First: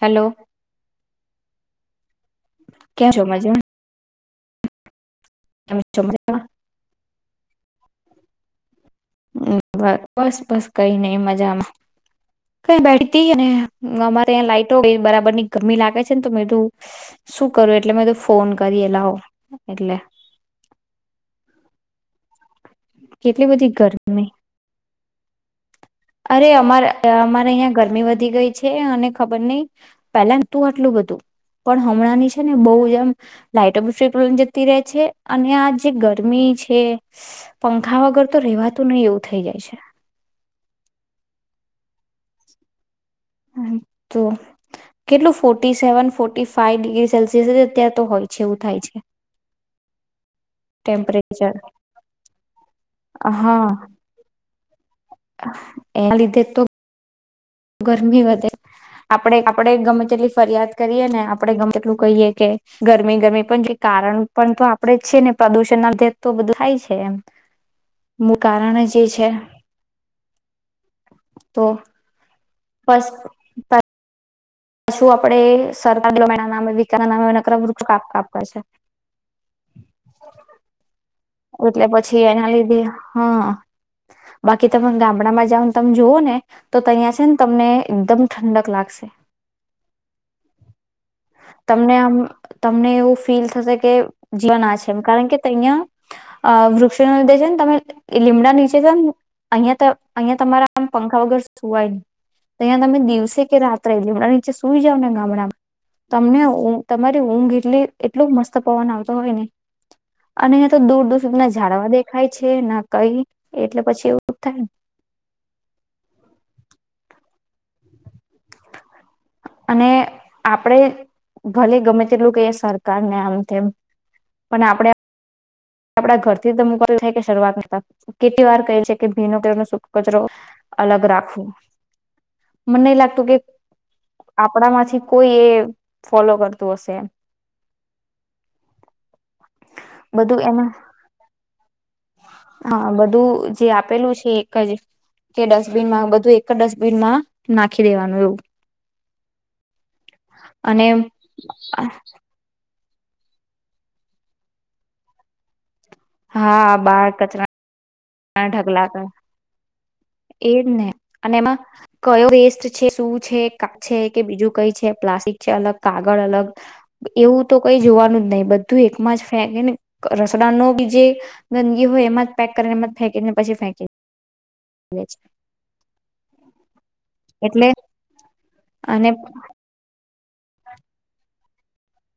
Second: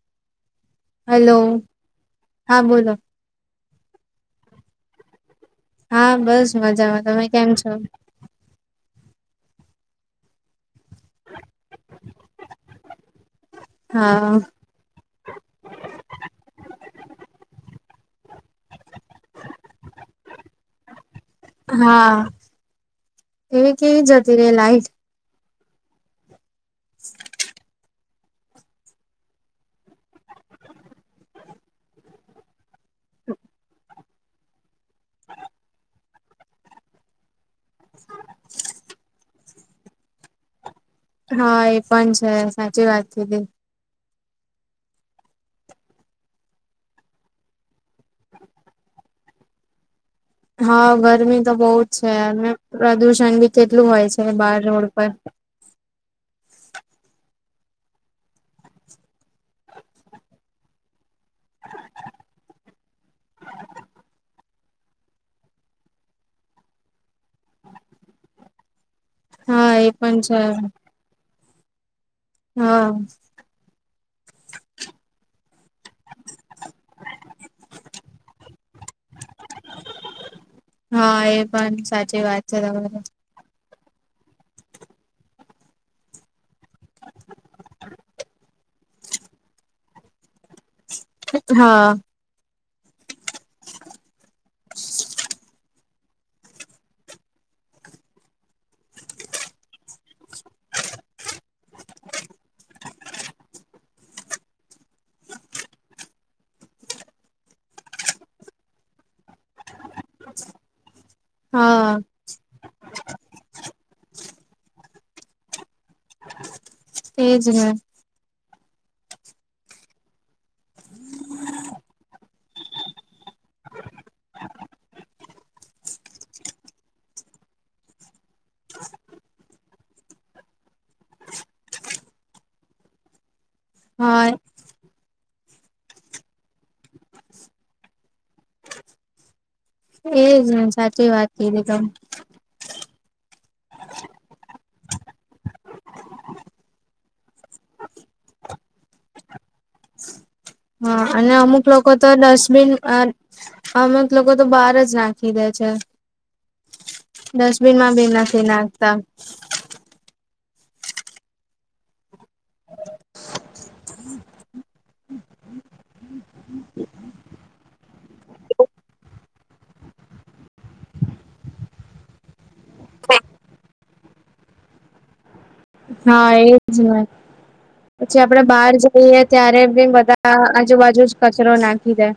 Hello hello હા બોલો કેમ છો મજામાં કેમ છો હા બસ મજામાં તમે કેમ છો હુ હ બસ-બસ. કઈ નઈ મજામાં કઈ બેઠતી ને હા અમારે અયા લાઈટો બરાબર ની ગમી લાગે છે ને તો કીધું શું કરું એટલે મે ફોન કરી લાવ એટલે હા કેટલી બધી એવી કેવી ગરમી જતી રે લાઈટ અરે અમારે અહીંયા અમારે અહીંયા ગરમી વધ વધી ગઈ છે અને ખબર નહિ પેલા નતું આટલું બધું પણ હમણાં ની છે ને બહુ એમ લાઈટ ફટ લઈને જતી રહે છે અને આ જે ગરમી છે સી પંખા વગર તો રહેવાતું નહી એવું થઇ જાય છે. [inaudible] હા એ પણ છે સાચી વાત છે તે તો કેટલું forty seven forty five degree Celsius અત્યારે તો હોય છે એવું થાય છે. હા ગરમી તો ટેમ્પરેચર બહુ જ છે અને પ્રદુષણ બી હા કેટલું હોય છે બાર રોડ પર એના લીધે તો ગરમી વધે આપડે આપડે ગમે તેટલી ફરિયાદ કરીએ ને આપડે ગમે તેટલું કહીએ કે ગરમી ગરમી પણ જે કારણ પણ તો આપડે જ છે ને પ્રદુષણ ન ના તો બધું થાય છે એમ મુ કારણ જે હા, એ પણ છે. તો હા. પછું આપડે સરતા નામે વિકા નામેક વૃક્ષ કાપ આપવા છે. હા એ પણ એટલે સાચી પછી વાત એના છે લીધે તમારી હા બાકી તમે ગામડામાં જઓ તમે જુઓ ને તો તહીં છે ને તમને એકદમ ઠંડક લાગશે. હા. તમને આમ તમને એવું ફીલ થશે કે જીવન આ છે. કારણ કે તહીંયા અહ વૃક્ષો લીધે છે ને તમે લીમડા નીચે જ ને અહિયાં અહિયાંયા તમારા આમ પંખા વગર સુવાય ન અહીંયા તમે દિવસે કે રાત્રે લીમડા નીચે સુઈ જાવ ને ગામડામાં તમને તમારી ઊંઘ એટલી એટલું મસ્ત પવન આવતો હોય ને અને તો દૂર દૂ ના જાડવા હા દેખાય છે ના કઈ એટલે પછી એવું થાયને. એજ ને. અને આપડે ભલે ગમે તેટલું કે સરકારને આમ તેમ, પણ આપણેે આપડા ઘરથી ધ મુક થાય કે શરૂઆત કરતા, કેટલી વાર કહે છે કે ભીનો કે ન સુખ કચરો અલગ રાખવો, મને ન લાગતું કે હા આપણામાંથી કોઈ એ ફોલો કરતું હશે. [unintelligible] એ બધું જ એમાં સાચી વાત કીધી તમેં. હા બધું જે આપેલું છે એક જ, કે ડસ્ટબિનમાં બધું એક જ ડસ્ટબિનમાં નાખી દેવાનું એવું. હા અને અમુક લોકો તો ડસ્ટબિન આ અમક લોકો તો બહાર જ નાખી દે છે. હા બાળ કચરા ઢગલા ચનાતા. કર એજ ને, અને એમાં કયો વેસ્ટ છે શું છે કા છે કે બીજું કઈ છે પ્લાસ્ટિક છે અલગ કાગળ અલગ, એવું તો કઈ જોવાનું જ નહીિ બધું એકમાં જ ફેંકી ને રસડા ન બી જે, ગંદગી હોય એમાં જ પેક કરીને એમાં ફેંકીને પછી ફેંકી દે. હા એજ હોય, એટલે પછી આપડે બહાર અને જઈએ ત્યારે બી બધા આજુબાજુ જ કચરો નાખી દે.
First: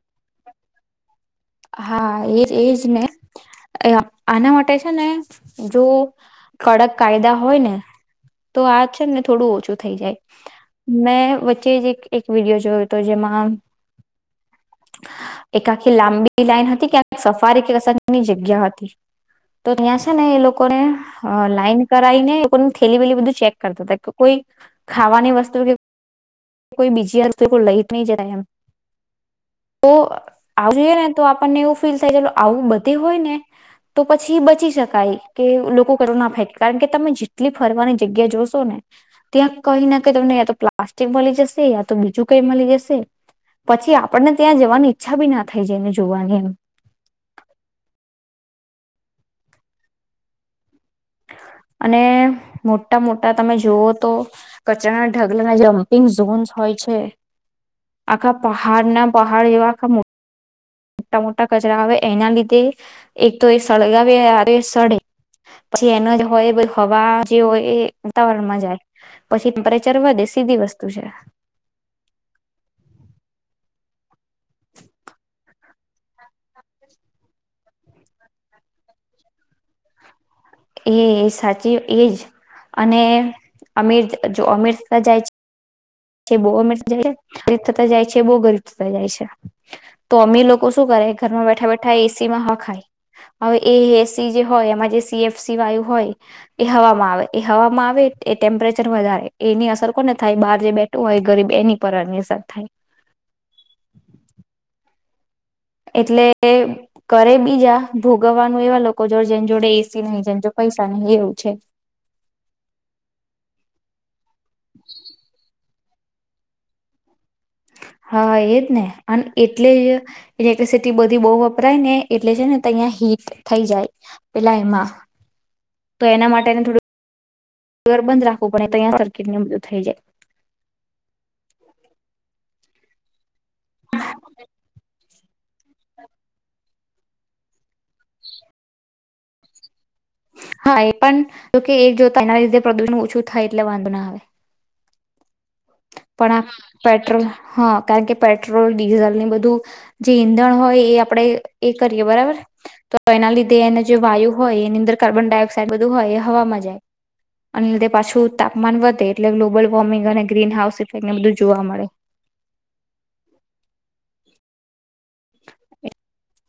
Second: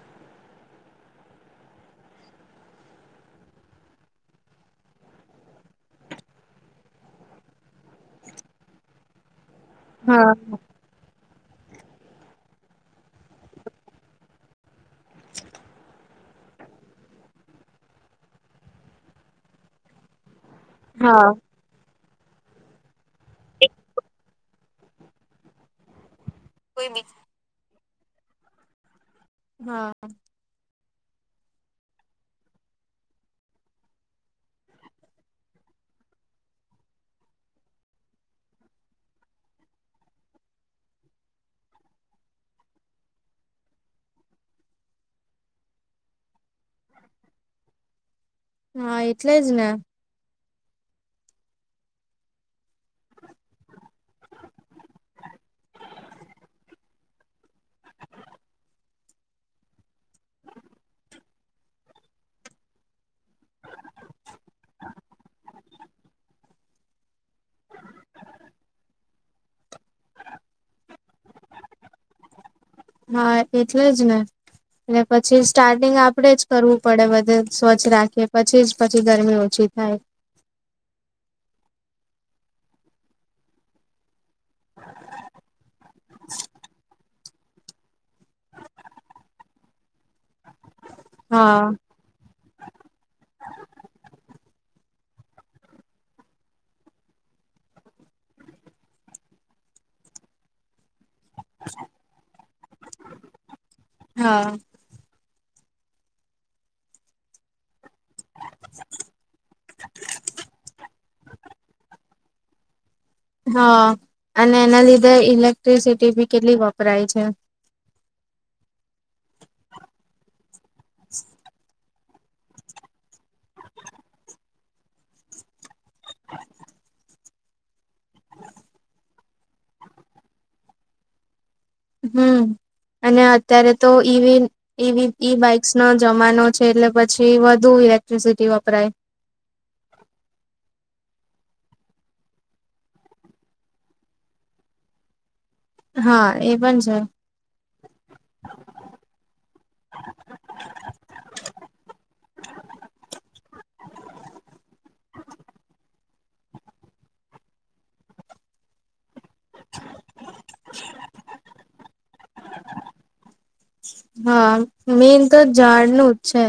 હા એજ એજ ને, આના માટે છે ને જો, કડક કાયદા હોય ને, તો આ છે ને થોડું ઓછું થ જાય, હા મે પી એક વિડીયો જોયો હતો જેમાં. એકાકી લ લાઈન હતી કે સફારી કે અસરની જગ્યા હતી તો ત્યાં છે ને એ લોક કોને હા અહ લાઈન કરાઈ ને એને થેલી વેલી બધું ચેક કરતા હતા કે કોઈ ખાવાની વસ્તુ કે કોઈ બીજી આ કો લઈ ની જાય એમ. હા. આ જોઈને તો આપણ ને એવું ફીલ થાય ચાલ આવું બધે હોય ને તો પછી એ બચી શકાય કે લોકો કરરોના ફેક કારણ કે તમે જેટલી ફરવાની જગ્યા જોશો ને ત્યાં કઈ નાને ક તમને તો પ્લાસ્ટિક વાડી જશે યા તો બીજું કઈ મળી જશે પછી આપણને ત્યાં જવાની ઈચ્છા બી ના થઈ જાયને જોવાની એમ. હા, એટલે જ ને. અને મોટા મોટા તમે જોઓ તો કચરાના ઢગલાના જમ્પિંગ ઝોન્સ હોય છે આખા પહાડના પહાડ એવા આખા મો ટા મોટા કચરા આવે એના લીધે એક તો એ સળગાવે સળે પછી એના હોય હવા જે હોય એ વાતાવરણમાં જાય પછી પ ચરવા દેશી બી વસ્તુ છે. હા એટલે જ ને એલે પછી સ્ટાર્ટિંગ આપડે જ કરવું પડે બધે સ્વચ્છ રાખીએ પછી જ પછી ગરમી ઓછી થાય. એ સાચી એજ અને અમીર જો અમરસાર જાય છે. છે બો અ મરસ જાય છે. ગરીબ થતા જાય છે બહુ ગરીબ થતા જાય છે, તો અમે લોકો શું કરે ઘરમાં બેઠા હા બેઠા એ સીમાં હવા ખાય હવે એ એસી જે હોય એમાં જે સી એફ સી વાયુ હોય એ હવામાં આવે એ હવામાં આવે એ ટેમ્પરેચર વધારે એની અસર કોને થાય બહાર જે બેઠ હોય ગરીબ એની પરારની અસર થાય. હા એટલે કરે બીજા ભોગવવાનું એવા લોકો જો જેમ જોડે એસી નહી જેમ જો પૈસા એવું છે. હા અને એના લીધે ઇલે ક્ટ્રિસિટી ભી કેટલી વપરાય છે. હા એજ ને અને એટલે જ કેપેસિટી બધી બહુ વપરાય ને. એટલે છે ને અહીં હીટ થઈ જાય પેલા એમાં. તો એના માટેને થોડું ઘર બંધ રાખવું પડે તંયા સર્કિટને બધું થઈ જાય. હમ, અને અત્યારે તો ઈવી ઈવી બાઇક પ્રૃ્ જમાનો છે. એટલે પછી વધુ ઇલેક્ટ્રિસિટી વપરાય. હા એ પણ, જોકે એક જોતા એના લીધે પ્રદુષણ ઓછું થાય એટલે વાંધો ના આવે. હા પણ આ એ છે પેટ્રોલ હા કારણ કે પેટ્રોલ ડીઝલની બધું, જે ઈંધણ હોય એ આપણે એ કરીએ બરાબર, તો એના લીધે એને જે વાયુ હોય એની અંદર કાર્બન ડાયોક્સાઇડ બધું હોય. હવામાં જાય આના લીધે પાછું તાપમાન વધે એટલે global warming green house effect ને બધું જોવા મળે. હા મેન તો ઝાડનું જ છે.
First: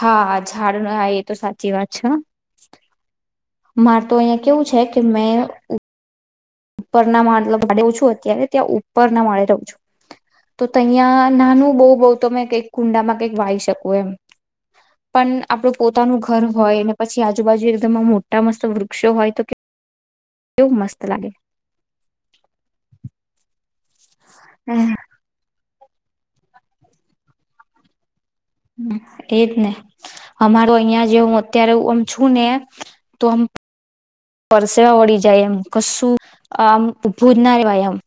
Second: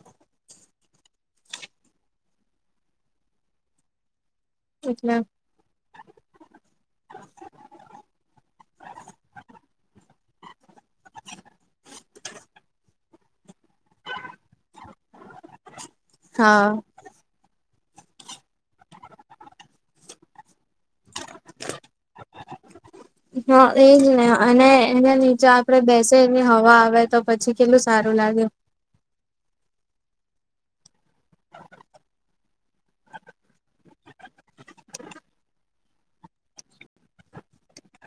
હા ઝાડના હ એ તો સાચી વાત છે હ માર તો અહીયાં કેવું છે કે એટલે મેં ઉપરના મા ઓછું અત્યારે ત્યાં ઉપરના માળે તો તહીંયા નાનું બઉ બઉ તમે કઈક કુંડામાં કઈક વાઈ શકો એમ. પણ આપણું પોતાનું ઘર હા હોય ને પછી આજુબાજુ તમા મોટા મસ્ત વૃક્ષો હોય તો કે વુ એવું મસ્ત લાગે. હા. એજ ને અને એને નીચે આ આપડે બેસે એની હવા આવે તો પછી કેટલું સારું લાગે. એજ ને અમારો અહિયાં જ જે હું અત્યારે હું આમ છું ને તો હંપ પરસેવા વળી જાય એમ કશું આમ ઊભું જ ના રહેેવાય આમ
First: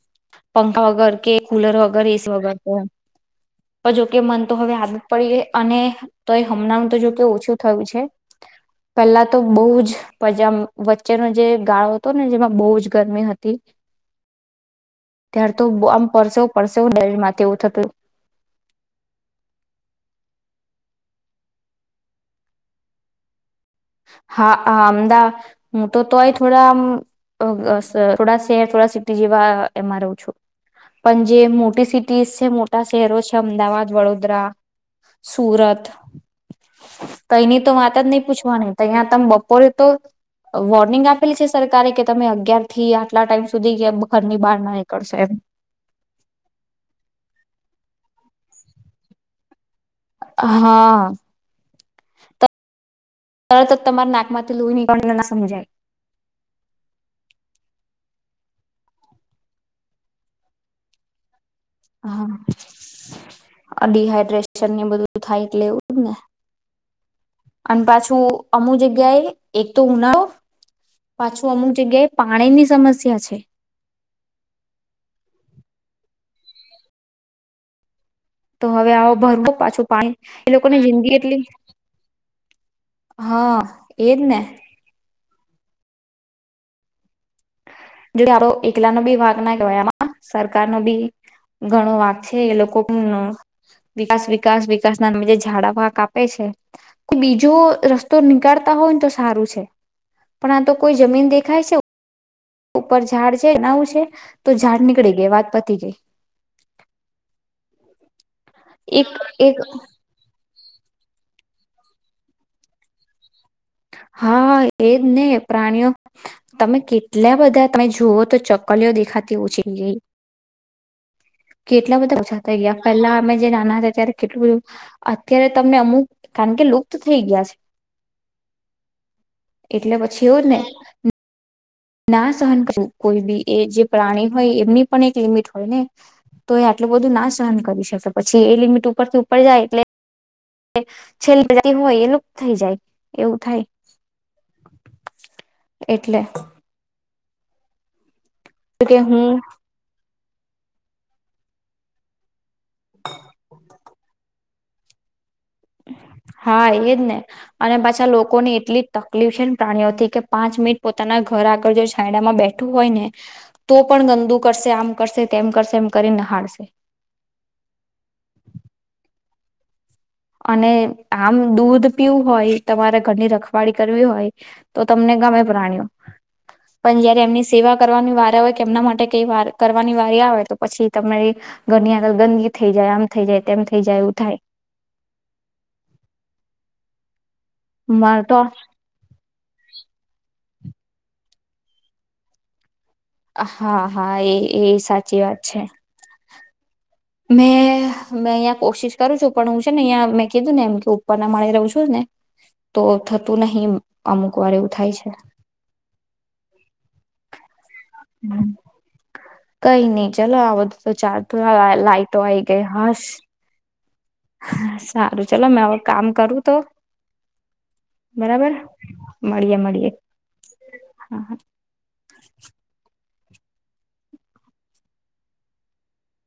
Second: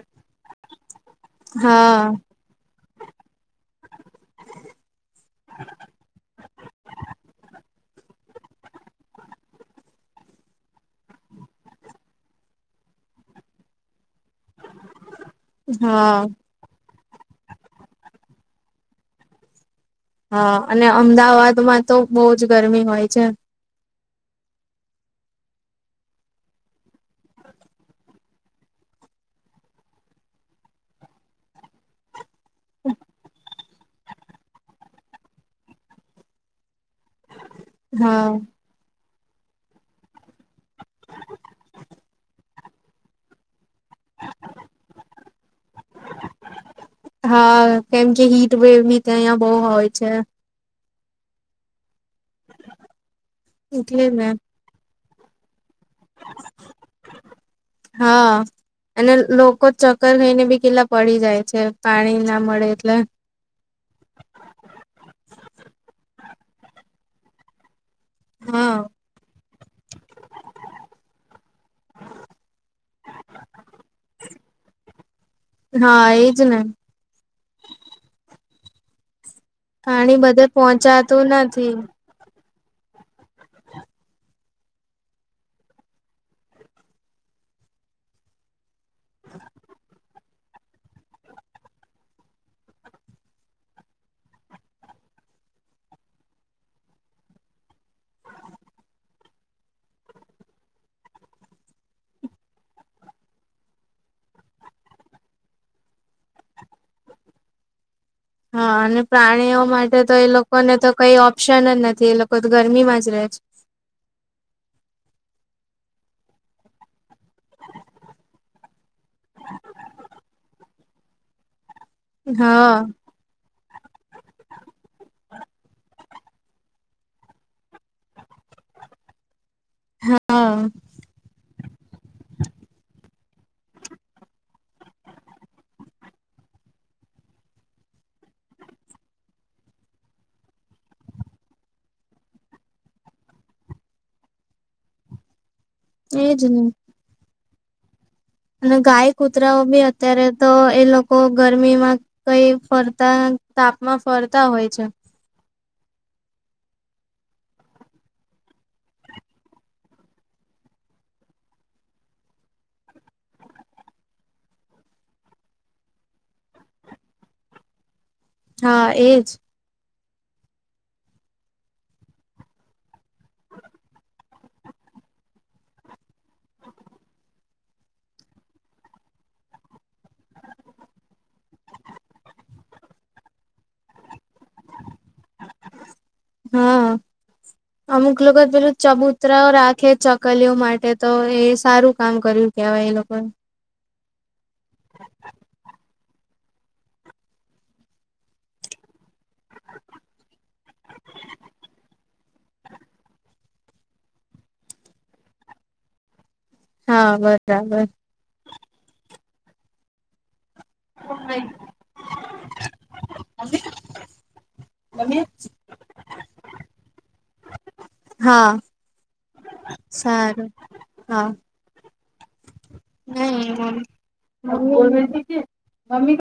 પંખા વગર. કે કુલર હા વગર એ સી વગર તો તો જોકે મને તો હવે આદત પડી ગઈ અને તોય હમણાંનુ તો જોકે ઓછું થયું છે પેલા તો બહુ જ પજામ વચ્ચેનો જે ગાળો હતો ને જેમાં બહુ જ ગરમી હતી ત્યાર તો આમ હા પરસેવો પરસેવો માથે [unintelligible] થ હા અને અમદાવાદમાં તો બોવ જ ગરમી હોય છે. હા હા અમદા હું તો તોય થોડા આમ અ આ થોડા શહેર થોડા સિટી જેવા એમાં રહું છું પણ જે મોટી સિટીસ છે મોટા શહેરો છે અમદાવાદ, વડોદરા, સુરત તઈની તો વાત જ નહીં હા પૂછવાની. ત્યાં તમ બપોરે તો વોર્નિંગ આપેલી છે સરકારે કે તમે અગિયાર થી આટલા ટાઈમ સુધી યે ઘરની બહાર ના નીકળશો એમ. હા કેમ કે હીટ વેવ ભી તયા બહુ હોય. છે હા. ત તરત જ એટલે તમાર ને નાકમાંથી લોહી ની તમને ના સમજાય. હા અને લોકો ચક્કર ખઈને બી કેટલા પડી જાય. છે પાણી ના મળે એટલે હા ડીહાઈડ્રેશન ને બધું થાય એટલે એવું જ ને. અને પાછું ઉ હા અમુક જગ્યાએ એક તો ઉનાળો પાછું અમુક જગ્યાએ પાણીની સમસ્યા છે. જ ને. તો હવે આવો ભરપૂ પાણી બધે પોહોંચાતું નથી. હા એજ ને. એ [unintelligible] પેલાનો બી વાંકના કવાય આમા. સરકાર નો બી ઘણો વાક છે એ લોકો વિકાસ વિકાસ વિકાસ નામી ઝાડવા કાપે છે, કો બીજો રસ્તો નીકળતા હોય ને તો સારું છે, પણ આ તો કોઈ જમીન દેખાય છે. ઉપર ઝાડ છે આવું છે તો ઝાડ નીકળી ગઈ વાત પતી ગઈ. હા અને એક એક પ્રાણીઓ માટે તો એ લોકોને તો કઈ ઓપ્શન જ નથી એ લોકો તો ગરમીમાં જ રહે છે. હા એજ ને પ્રાણીઓ તમે કે એટલા બધા તમે જુઓ તો ચક્કલીઓ દેખાતી ઓછી થઈ ગઈ. કેટલા બધા છે ઓછા થ હા ગયા પેલા અમે જે નાના હતા ત્યારે કેટલું બધું, અત્યારે તમને અમુક કારણ કે લુપ્ત થઈ ગયા છે. એટલે પછી એવું જ હા ને. ના સહન કરું કોઈ બી એ જે પ્રાણી હોય એમની પણ એક લિમિટ હોય ને, તો એ આટલું બધું ના સહન કરી શકે પછી એ લિમિટ ઉપરથી ઉપર જાય એટલે છેલ્લી બજા હોય એલું થઈ જાય એવું થાય. એટલે. એજ ને અને કે ગાય હું કુતરાઓ બી અત્યારે તો એ લોકો ગરમીમાં કઈ ફરતા તાપમાં ફરતા હોય છે. હા એજ ને, અને પાછા લોકોને એટલી તકલીફ છે ને પ્રાણીઓથી કે પાંચ મિનિટ પોતાના ઘર આગળ જો છાંડામાં બેઠું હોય ને, તો પણ ગંદુ કરશે આમ કરશે તેમ કરશે એમ કરી નહાળશે. હા એજ. અને આમ દૂધ પીવું હોય તમારે ઘરની રખવાળી કરવી હોય, તો તમને ગમે પ્રાણીઓ, પણ જયારે એમની સેવા કરવાની વાર હોય કે એમના માટે કઈ વાર કરવાની વારી આવે તો પછી તમારી ઘરની આગળ ગંદી થઈ જાય આમ થઈ જાય તેમ થઈ જાય એવું થાય. હા. અમુક મારે તો લોકો પેલો ચબૂતરા રાખે ચક કલીઓ માટે તો એ સારું કામ કર્યું કહેવાય એ લોકો. અ હા. હા એ એ સાચી વાત છે. મેં મેં અહિયાં કોશિશ કરું છું પણ હું છે ને અહં મેં કીધું ને એમ કે ઉપરના મળી રહું છું ને, તો થતું નહિ અમુક વાર એવું થાય છે. હા બરાબર. કઈ નહી ચાલો આવ તો ચાર થો લાઈઇટો આઈ ગઈ હસ. સારું ચલો મે હ કામ કરું તો. હા બરાબર મળીએે મળીએે સારું હા. નહીં મમ. મૈ બોલ રહી થી કે મમ્મી